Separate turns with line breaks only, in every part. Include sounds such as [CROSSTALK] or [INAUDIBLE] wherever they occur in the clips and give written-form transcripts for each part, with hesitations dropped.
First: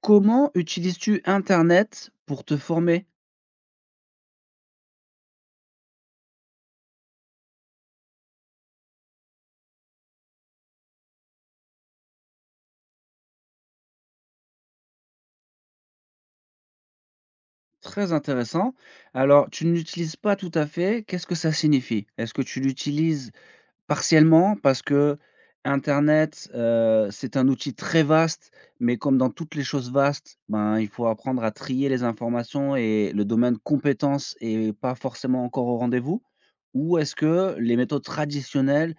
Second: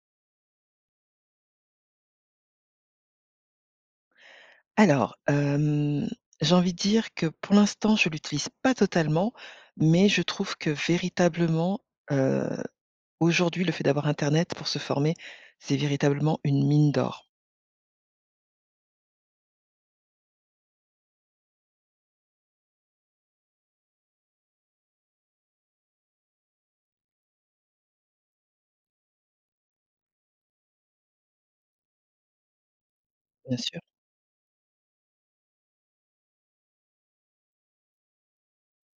Comment utilises-tu internet pour te former?
Alors, hem, j'ai envie de dire que pour l'instant, je l'utilise pas totalement, mais je trouve que véritablement, heu, aujourd'hui, le fait d'avoir internet pour se former, c'est véritablement une mine d'or,
Très intéressant. Alors, tu ne l'utilises pas tout à fait, qu'est-ce que ça signifie? Est-ce que tu l'utilises partiellement parce que internet, c'est un outil très vaste, mais comme dans toutes les choses vastes, ben, il faut apprendre à trier les informations et le domaine
bien sûr.
compétence est pas forcément encore au rendez-vous? Ou est-ce que les méthodes traditionnelles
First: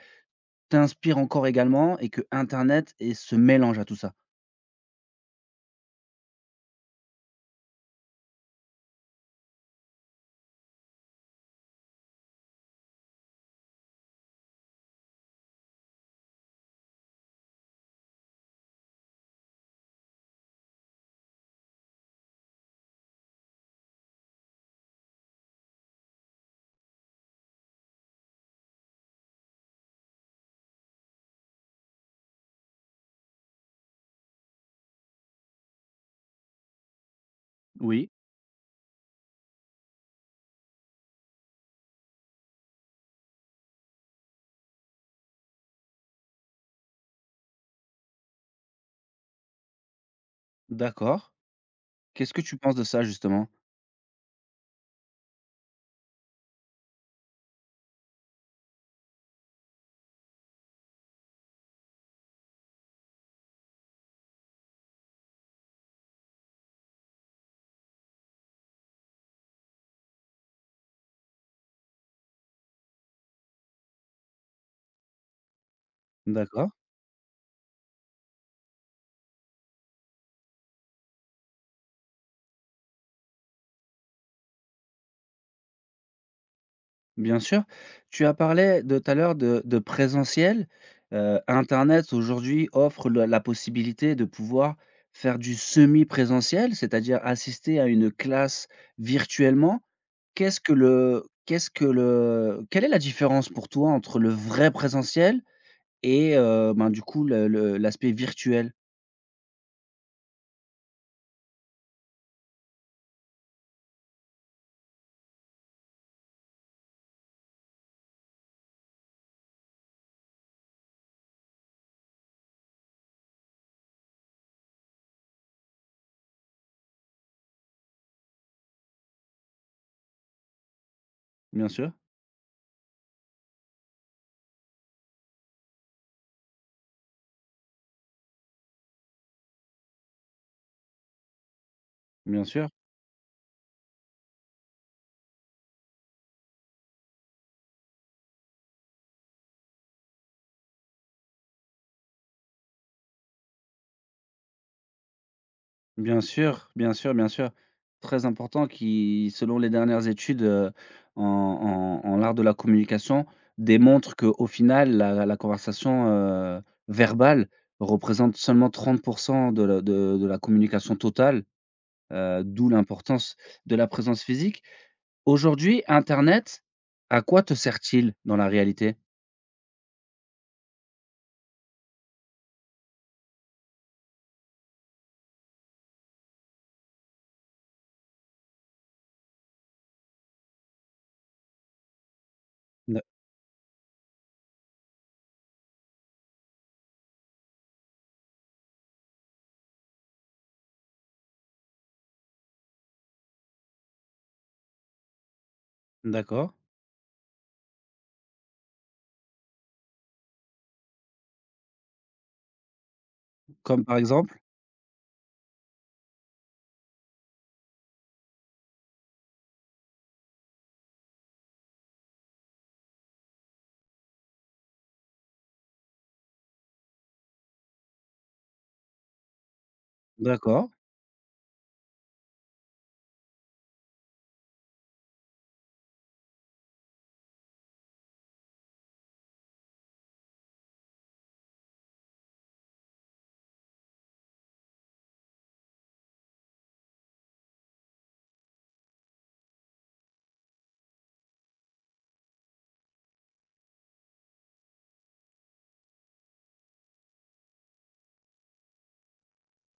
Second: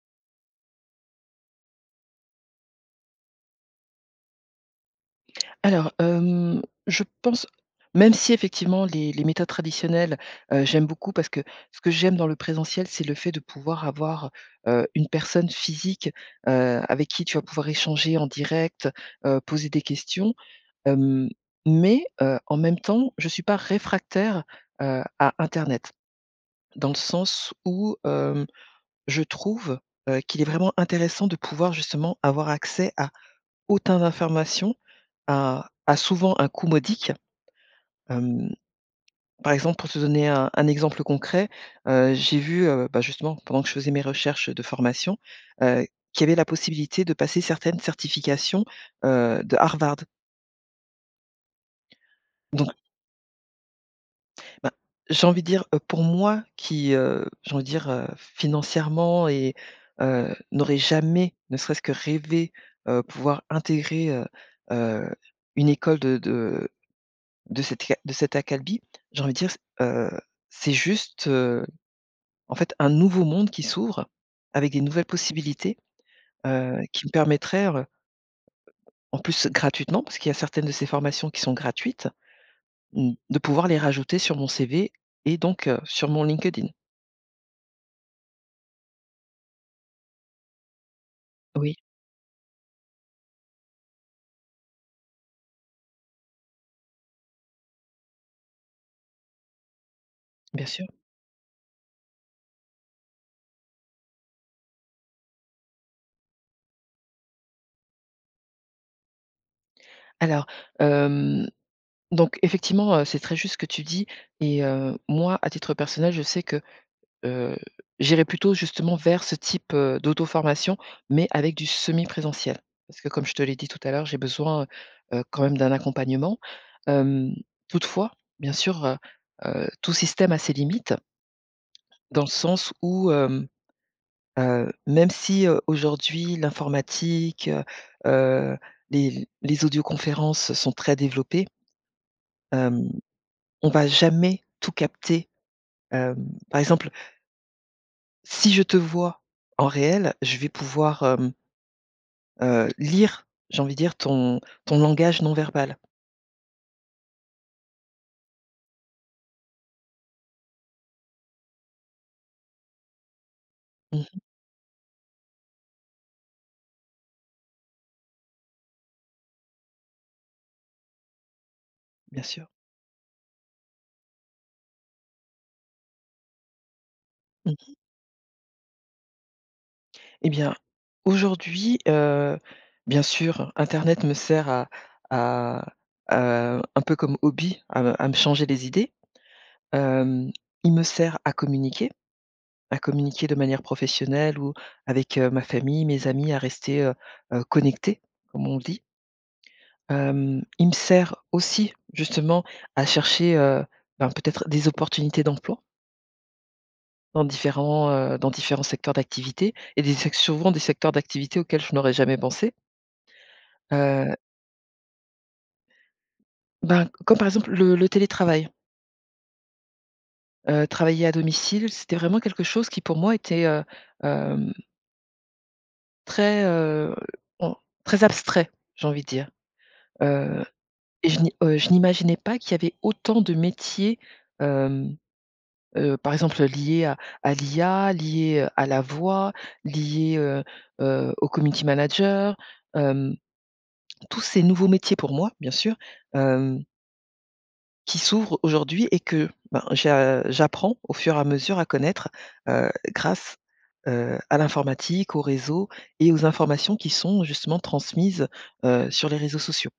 t'inspirent encore également et que internet est ce mélange à tout ça?
Alors, hem, je pense même si effectivement les méthodes traditionnelles, j'aime beaucoup parce que ce que j'aime dans le présentiel, c'est le fait de pouvoir avoir, une personne physique, avec qui tu vas pouvoir échanger en direct, poser des questions. Hem, mais en même temps, je ne suis pas réfractaire, à internet. Dans le sens où, je trouve, qu'il est vraiment intéressant de pouvoir justement avoir accès à autant d'informations, à souvent un coût modique.
Oui,
Hem, par exemple, pour te donner un exemple concret, j'ai vu, bah, justement pendant que je faisais mes recherches de formation, heu, qu'il y avait la possibilité de passer certaines certifications, de Harvard.
d'accord. Qu'est-ce que tu
Donc
penses de ça justement?
ben, j'ai envie de dire, pour moi qui, j'ai envie de dire, financièrement et n'aurait jamais, ne serait-ce que rêvé, pouvoir intégrer, heu, une école de cette ca de cette acalmie, j'ai envie de dire, heu, c'est juste, en fait, un nouveau monde qui s'ouvre avec des nouvelles possibilités,
D'accord,
qui me permettraient, en plus gratuitement, parce qu'il y a certaines de ces formations qui sont gratuites, mmh, de pouvoir les rajouter sur mon CV et donc, sur mon LinkedIn.
bien sûr. Tu as parlé de tout à l'heure de présentiel.
Oui.
Internet aujourd'hui offre le la possibilité de pouvoir faire du semi-présentiel, c'est-à-dire assister à une classe virtuellement.
Bien sûr.
Qu'est-ce que le Quelle est la différence pour toi entre le vrai présentiel et ben, du coup le l'aspect virtuel?
Alors, hem, donc effectivement, c'est très juste ce que tu dis et moi, à titre personnel, je sais que, heu, j'irai plutôt justement vers ce type, d'auto-formation, mais avec du semi-présentiel. Parce que comme je te l'ai dit tout à l'heure, j'ai besoin, quand même d'un accompagnement. Hem, toutefois, bien sûr, tout système a ses limites,
Bien sûr,
dans le sens où, même si, aujourd'hui l'informatique, heu, les audioconférences sont très développées.
bien sûr.
Hem, on va jamais tout capter. Hem, par exemple, si je te vois en réel, je vais pouvoir, lire, j'ai envie de dire ton langage non verbal.
Bien sûr, bien sûr, bien sûr. Très important qui, selon les dernières études, en en l'art de la communication, démontrent
Mmh,
qu'au final, la conversation, verbale représente seulement 30 de la communication totale,
bien sûr.
d'où l'importance de la présence physique. Aujourd'hui, internet, à quoi te
Mmh.
sert-il dans la réalité?
Eh bien, aujourd'hui, bien sûr, internet me sert à à un peu comme hobby, à me changer les idées. Hem, il me sert à
D'a
communiquer de manière professionnelle ou avec, ma famille, mes amis, à rester, connectée, comme on dit. Hem, il me sert aussi justement à chercher, ben, peut-être des opportunités d'emploi
d'accord.
dans différents secteurs d'activité et des sec souvent des secteurs d'activité auxquels je n'aurais jamais pensé.
Comme par
Heu,
exemple?
ben, comme par exemple le télétravail. Travailler à domicile, c'était vraiment quelque chose qui pour moi était, hem, très, on très abstrait, j'ai envie de dire. Heu
D'accord.
je n'imaginais pas qu'il y avait autant de métiers, hem par exemple liées à l'IA, liées, à la voix, liées, au community manager, hem, tous ces nouveaux métiers pour moi, bien sûr, hem, qui s'ouvrent aujourd'hui et que, ben, j'apprends au fur et à mesure à connaître, grâce, à l'informatique, aux réseaux et aux informations qui sont justement transmises, sur les réseaux sociaux.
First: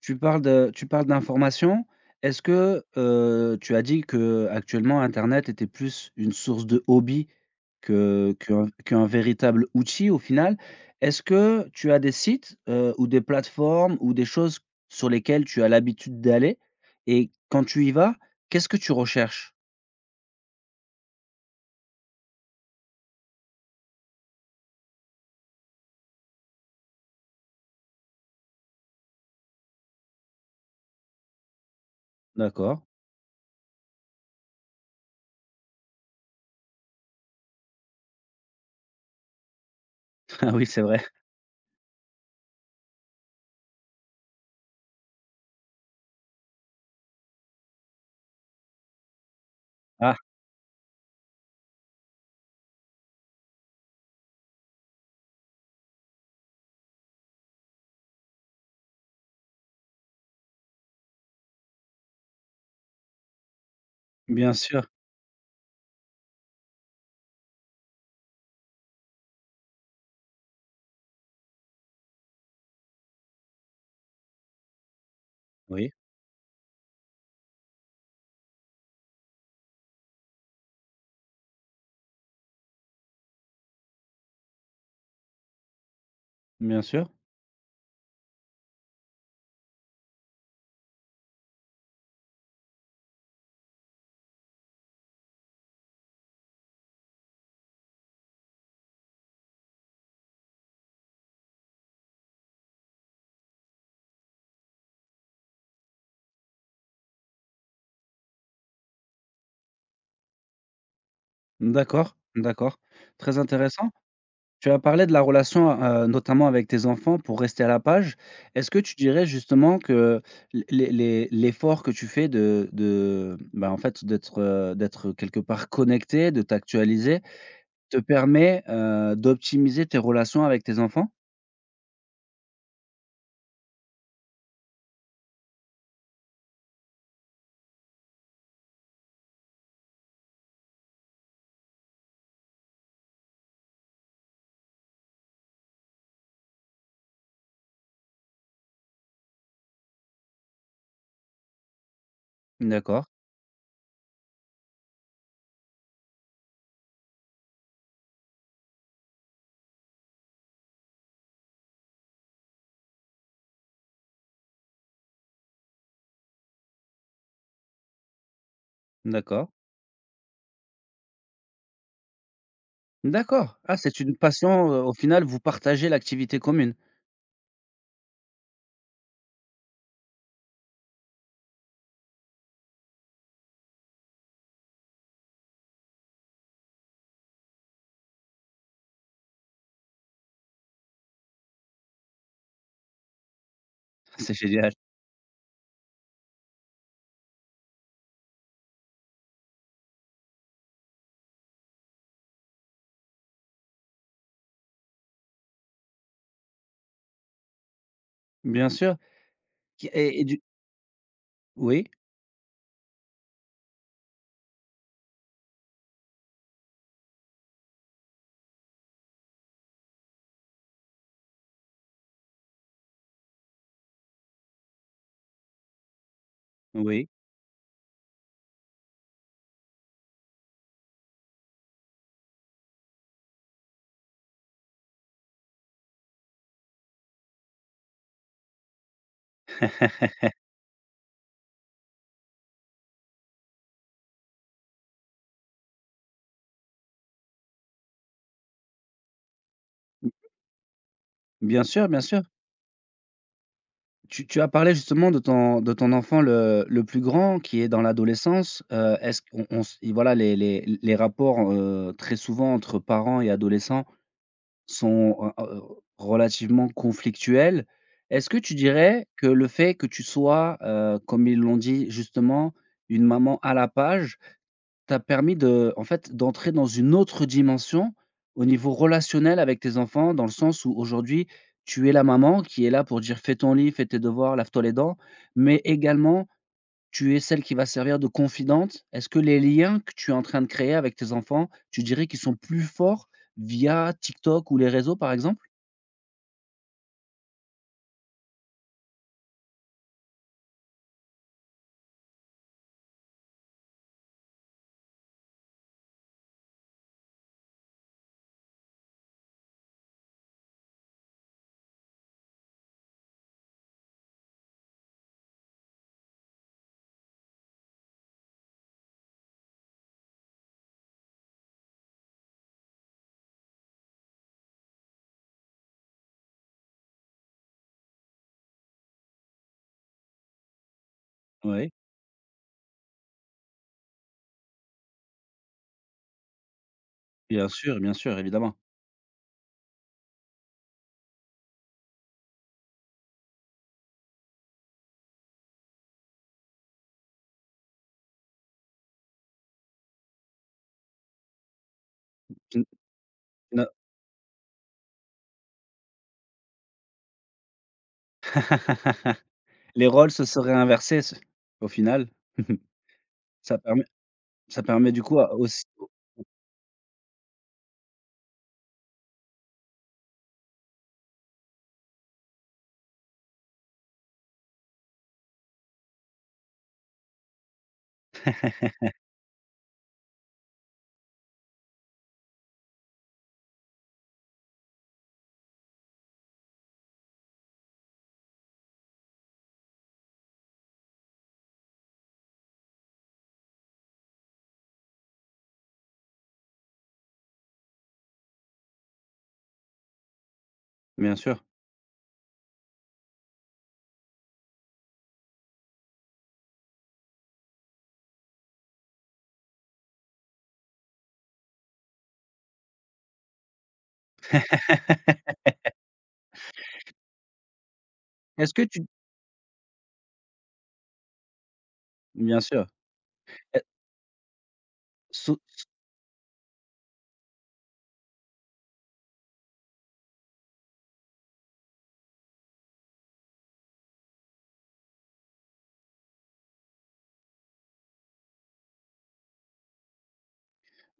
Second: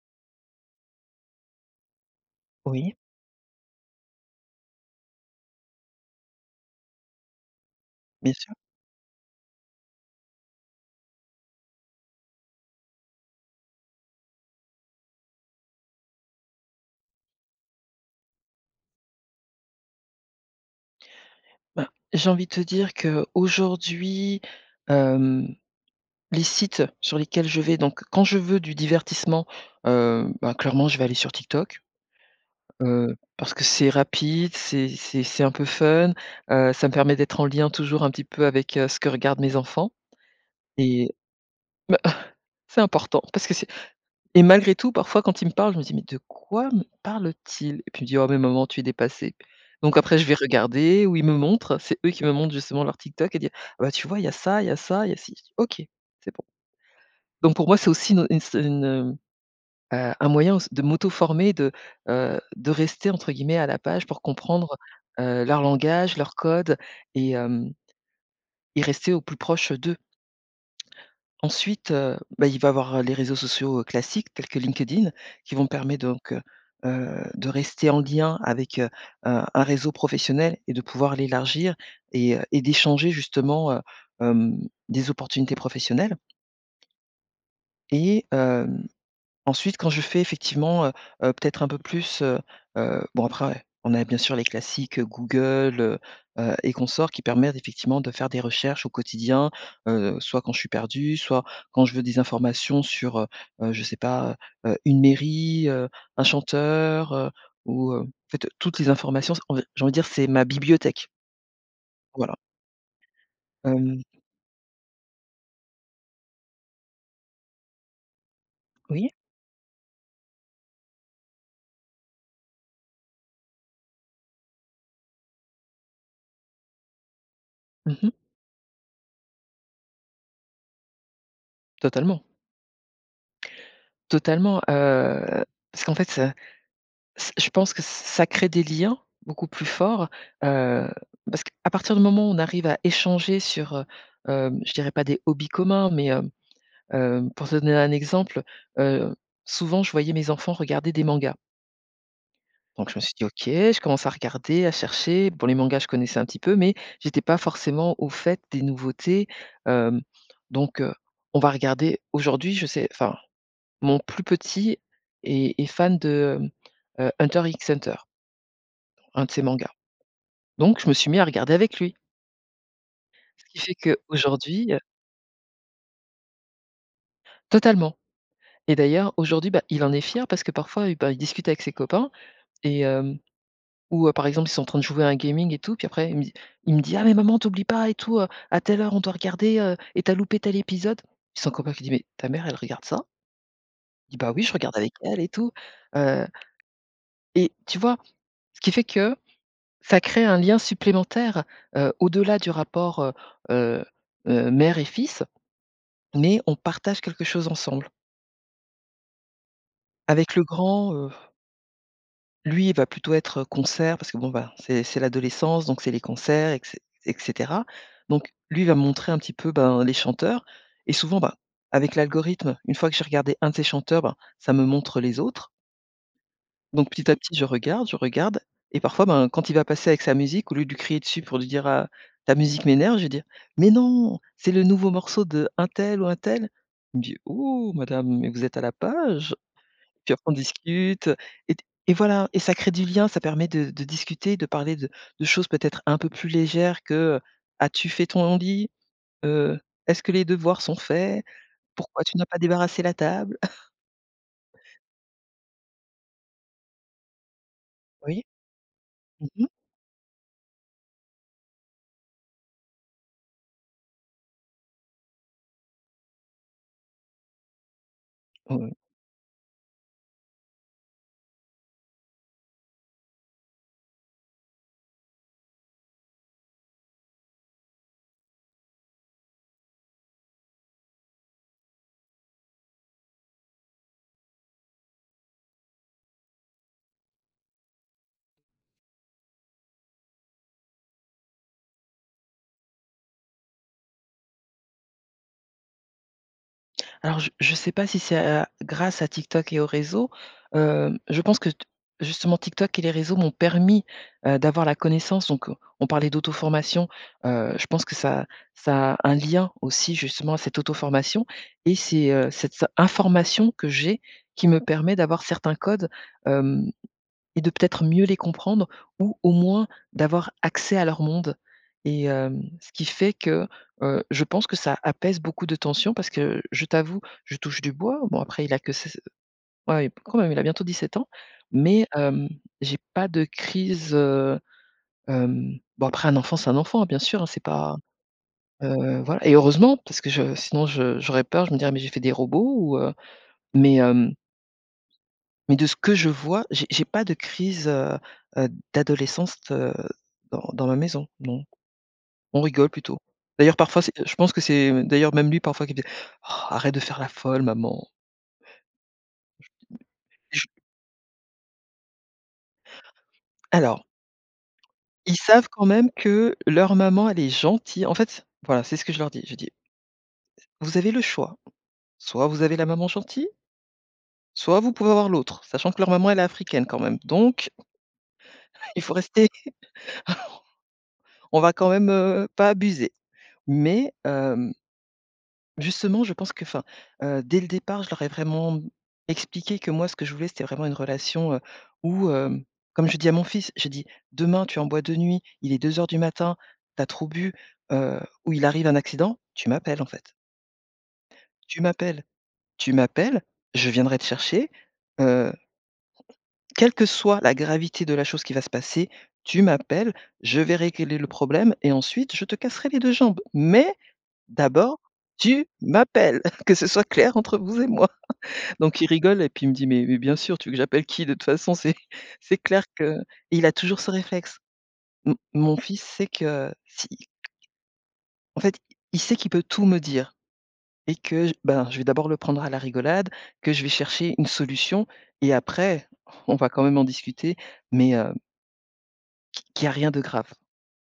Tu parles d'information. Est-ce que,
Oui,
tu as dit que actuellement internet était plus une source de hobby que
bien sûr.
qu'un véritable outil au final. Est-ce que tu as des sites, ou des plateformes ou des choses sur lesquelles tu as l'habitude d'aller? Et quand tu y vas, qu'est-ce que tu recherches?
Ben, j'ai envie de te dire que aujourd'hui. Les sites sur lesquels je vais, donc quand je veux du divertissement, bah, clairement je vais aller sur TikTok,
D'accord.
parce que c'est rapide, c'est un peu fun, ça me permet d'être en lien toujours un petit peu avec, ce que regardent mes enfants
[LAUGHS] Ah oui, c'est vrai.
et bah, [LAUGHS] c'est important parce que c'est et malgré tout parfois quand ils me parlent, je me dis: «Mais de quoi me parle-t-il?» et puis il me dit: «Oh mais maman tu es dépassée». Donc
Ah,
après je vais regarder ou ils me montrent, c'est eux qui me montrent justement leur TikTok et dire: «Ah bah tu vois il y a ça, il y a ça, il y a ci». Je dis: «OK, c'est bon». Donc pour moi c'est aussi une un moyen aussi de m'auto-former, de rester entre guillemets «à la page» pour
bien
comprendre,
sûr.
leur langage, leur code et hem et rester au plus proche d'eux. Ensuite, bah, il va y avoir les réseaux sociaux, classiques tels que LinkedIn qui vont me
Oui,
permettre donc, de rester en lien avec, un réseau professionnel et de pouvoir l'élargir et d'échanger justement, hem, des opportunités professionnelles
bien sûr.
et hem ensuite, quand je fais effectivement, peut-être un peu plus, bon après, ouais, on a bien sûr les classiques, Google, et consorts qui permettent effectivement de faire des recherches au quotidien, soit quand je suis perdue, soit quand je veux des informations sur, je sais pas, une mairie, un chanteur, ou, en fait, toutes les informations, on va j'ai envie de dire, c'est ma bibliothèque.
D'accord,
Voilà.
d'accord. Très intéressant.
Hem
Tu as parlé de la relation, notamment avec tes enfants pour rester à la page. Est-ce que tu
oui,
dirais justement que l les l'effort que tu fais bah, en fait, d'être, d'être quelque part connecté, de t'actualiser,
mmh
te
mh,
permet, d'optimiser tes relations avec tes enfants?
totalement, totalement, parce qu'en fait, C je pense que ça crée des liens beaucoup plus forts, heu, parce qu'à partir du moment où on arrive à échanger sur, je dirais pas des hobbies communs, mais pour te donner un exemple, heu, souvent je voyais mes enfants regarder des mangas. Donc je me
D'accord,
suis dit: «OK», je commence à regarder, à chercher. Bon, les mangas, je connaissais un petit peu, mais j'étais pas forcément au fait des nouveautés, hem, donc on va regarder aujourd'hui, je sais enfin, mon plus petit est fan de, Hunter X Hunter, un de ses
d'accord,
mangas. Donc je me suis mis à regarder avec lui. Ce qui
d'accord.
fait
Ah, c'est une passion,
qu'aujourd'hui,
au final, vous partagez l'activité commune.
totalement et d'ailleurs aujourd'hui, bah, il en est fier parce que parfois, bah, il discute avec ses copains et hem, ou, par exemple, ils sont en train de jouer à un gaming et tout, puis après il me dit: «Ah mais maman, t'oublies pas et tout, à telle heure on doit regarder, et tu as loupé tel épisode». Puis son copain qui dit: «Mais ta mère elle regarde ça?» Il dit:
[LAUGHS]
«Bah
C'est
oui, je
génial.
regarde avec elle et tout». Heu tu vois? Ce qui fait que ça crée un lien supplémentaire, au-delà du rapport, heu mère et fils, mais on partage quelque chose ensemble.
Bien sûr. Qui et
Avec
du
le grand,
Oui,
lui, il va plutôt être concert parce que bon, bah, c'est l'adolescence, donc c'est les concerts et cé cetera. Donc lui, il va me montrer un petit peu, ben, les chanteurs et souvent, bah, avec l'algorithme, une fois que j'ai regardé un de ces chanteurs, ben, ça me montre les autres. Donc
oui.
petit à petit, je regarde et parfois, ben, quand il va passer avec sa musique, au lieu de lui crier dessus pour lui dire: «Ah, ta musique m'énerve», je vais dire: «Mais non, c'est le nouveau morceau de un tel ou un tel». Il me dit: «Oh madame, mais vous êtes à la page».
[LAUGHS]
Puis après on discute, et voilà et ça crée du lien, ça permet de discuter, de parler de choses peut-être un peu plus légères que, «As-tu fait ton lit? Heu, Est-ce que les devoirs sont faits?
Bien sûr, bien
Pourquoi tu
sûr.
n'as pas débarrassé la table?»
Tu as parlé justement de ton enfant le plus grand qui est dans
Oui.
l'adolescence, est-ce qu'on
Mmh.
on s et voilà les rapports, très souvent entre parents et adolescents sont, relativement conflictuels. Est-ce que tu dirais que le fait que tu sois, comme ils l'ont dit justement, une maman à la page, t'as permis de en fait, d'entrer dans une autre dimension au niveau relationnel avec tes enfants, dans le sens où aujourd'hui, tu es la maman qui est là pour dire: «Fais ton lit, fais tes devoirs, lave-toi les dents», mais également, tu es celle qui va servir de confidente. Est-ce que les liens que tu es en train de créer avec tes enfants, tu dirais qu'ils sont plus forts via TikTok ou les réseaux, par exemple?
Alors je ne sais pas si c'est à grâce à TikTok et aux réseaux, je pense que t justement TikTok et les réseaux m'ont permis, d'avoir la connaissance donc on parlait d'auto-formation, je pense que ça a un lien aussi justement à cette auto-formation et c'est, cette s information que j'ai qui me permet d'avoir certains codes, et de peut-être mieux les comprendre ou au moins d'avoir accès à leur monde ce qui fait que, je pense que ça apaise beaucoup de tensions parce que je t'avoue, je touche du bois. Bon après il a que s ouais, quand même, il a bientôt 17 ans,
Oui,
mais j'ai pas de crise, bon après un enfant, c'est un enfant, hein, bien sûr, hein, c'est pas,
bien sûr, évidemment.
voilà et heureusement parce que je sinon je j'aurais peur, je me dirais: «Mais j'ai fait des robots» ou mais hem mais de ce que je vois, j'ai pas de crise, heu, d'adolescence, dans ma maison, non. On
Tu n
rigole plutôt.
tu
D'ailleurs
n'as
parfois c'est je pense que c'est d'ailleurs même lui parfois qui me dit: «Oh arrête de faire la folle maman».
[LAUGHS] Les rôles se
Je
seraient inversés, s au final. [LAUGHS] Ça permet
alors,
Ça permet du
ils
coup à
savent
aussi
quand même que leur maman elle est gentille. En fait, voilà, c'est ce que je leur dis. Je dis: «Vous avez le choix. Soit vous avez la maman gentille, soit vous pouvez avoir l'autre». Sachant que leur maman elle est africaine quand même. Donc [LAUGHS] il faut rester on va quand même, pas abuser. Mais hem justement, je pense que, enfin, dès le départ, je leur ai vraiment expliqué que moi, ce que je voulais, c'était vraiment une relation, où, comme je dis à mon fils, je dis: «Demain, tu es en boîte de nuit, il est 2 heures du matin, t'as trop bu, heu, ou il arrive un accident, tu m'appelles en fait.
bien sûr.
Tu m'appelles, tu m'appelles, je viendrai te chercher, heu, quelle que soit la gravité de la chose qui va se passer, tu m'appelles, je verrai quel est le problème et ensuite je te casserai les 2 jambes. Mais d'abord,
[LAUGHS]
tu m'appelles, [LAUGHS] que ce soit clair entre vous et moi».
Est-ce que
Donc
tu
il rigole et puis il me dit: mais bien sûr, tu veux que j'appelle qui? De toute façon, c'est [LAUGHS] c'est
bien
clair
sûr,
que» et il a
heu,
toujours ce réflexe. M
sau
mon fils sait que si en fait, il sait qu'il peut tout me dire et que j ben, je vais d'abord le prendre à la rigolade, que je vais chercher une solution et après, on va quand même en discuter, mais qu'il y a rien de grave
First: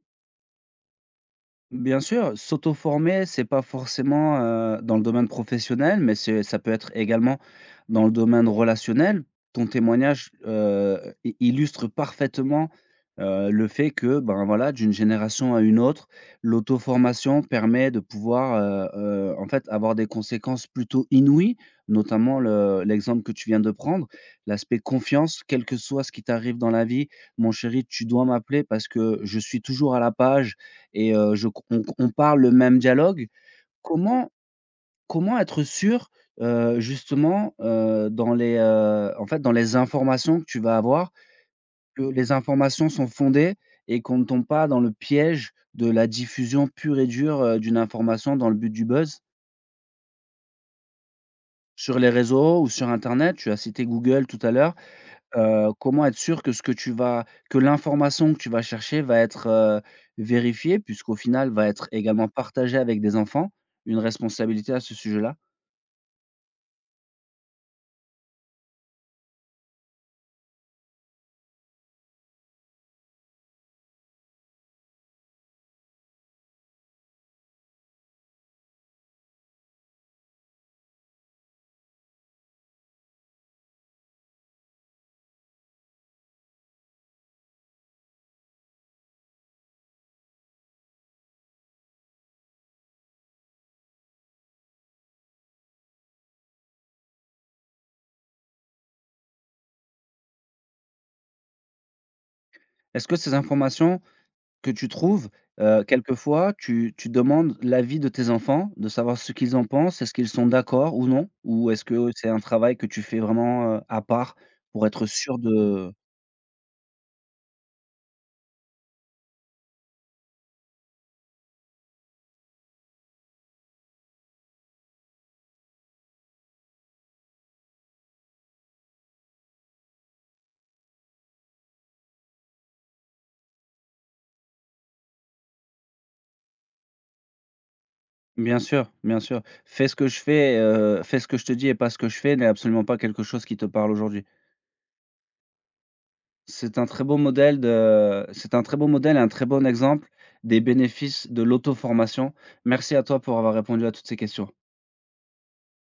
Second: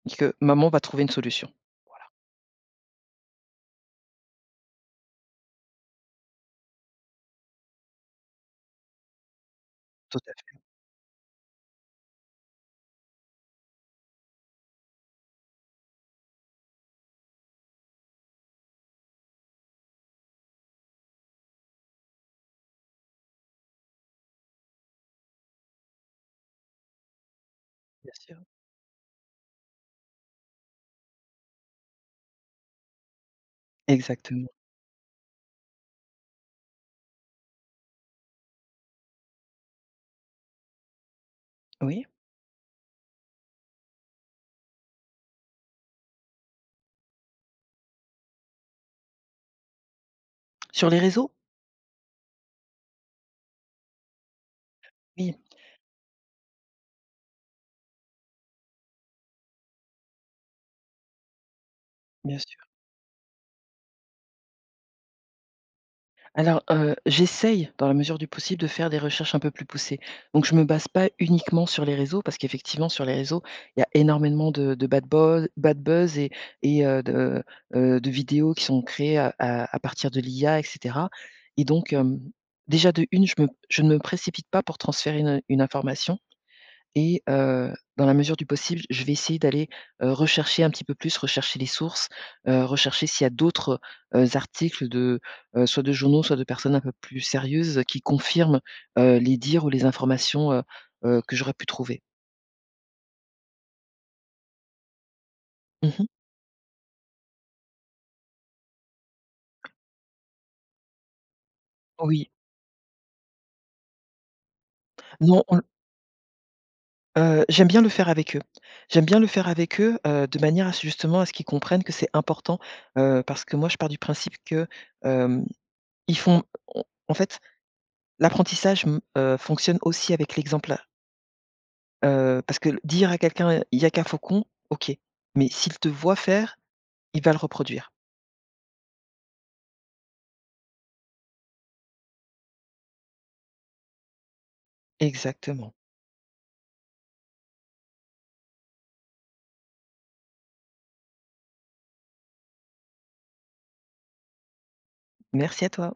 et que maman va trouver une solution.
bien
Voilà,
sûr, s'auto-former, c'est pas forcément, dans le domaine professionnel, mais c'est ça peut être également dans le domaine relationnel. Ton
tout
témoignage,
à fait,
i illustre parfaitement, le fait que, ben, voilà, d'une génération à une autre, l'auto-formation permet de pouvoir, en fait, avoir des conséquences plutôt inouïes, notamment le l'exemple que tu viens de prendre, l'aspect confiance. Quel que soit ce qui t'arrive dans la vie: «Mon chéri, tu
bien
dois
sûr.
m'appeler parce que je suis toujours à la page, et je co on parle le même dialogue. Comment
Exactement.
Comment être sûr, justement, dans les, en fait, dans les informations que tu vas avoir, que
Oui.
les informations sont fondées et qu'on ne tombe pas dans le piège de la diffusion pure et dure, d'une information dans le but du buzz?
Sur les réseaux?
Sur les réseaux ou sur internet? Tu as cité Google tout à l'heure.
Oui,
Comment être sûr que ce que tu vas que l'information que tu vas chercher va être, vérifiée puisqu'au final va être également
bien sûr.
partagée avec des enfants, une responsabilité à ce sujet-là?
Alors, j'essaye, dans la mesure du possible, de faire des recherches un peu plus poussées. Donc je me base pas uniquement sur les réseaux parce qu'effectivement sur les réseaux, il y a énormément de bad buzz et de vidéos qui sont créées à partir de l'IA et cetera et donc, déjà de une, je ne me précipite pas pour transférer une information. Et dans la mesure du possible, je vais essayer d'aller, rechercher un petit peu plus, rechercher les sources, rechercher s'il y a d'autres, articles de, soit de journaux, soit de personnes un peu plus sérieuses qui confirment, les dires ou les informations, que j'aurais pu trouver.
Est-ce que ces informations que tu trouves,
Mmh.
quelquefois tu demandes l'avis de tes enfants, de savoir ce qu'ils en pensent? Est-ce qu'ils sont d'accord ou non? Ou est-ce que c'est
Oui,
un travail que tu fais vraiment, à part pour être sûr
non, on l
de
j'aime bien le faire avec eux. J'aime bien le faire avec eux, de manière à ce justement à ce qu'ils comprennent que c'est important, parce que moi je pars du principe que, hem, ils font on en fait, l'apprentissage, mmh, fonctionne aussi avec l'exemple. Parce que dire à quelqu'un: «Il y a qu'un faucon», OK, mais s'il te voit faire, il va le reproduire.
bien sûr, bien sûr. Fais ce que je fais, fais ce que je te dis et pas ce que je fais n'est absolument pas quelque chose qui te parle aujourd'hui.
Exactement.
C'est un très beau modèle de c'est un très beau modèle et un très bon exemple des bénéfices de l'auto-formation. Merci à toi pour avoir répondu à toutes ces questions.
Merci à toi.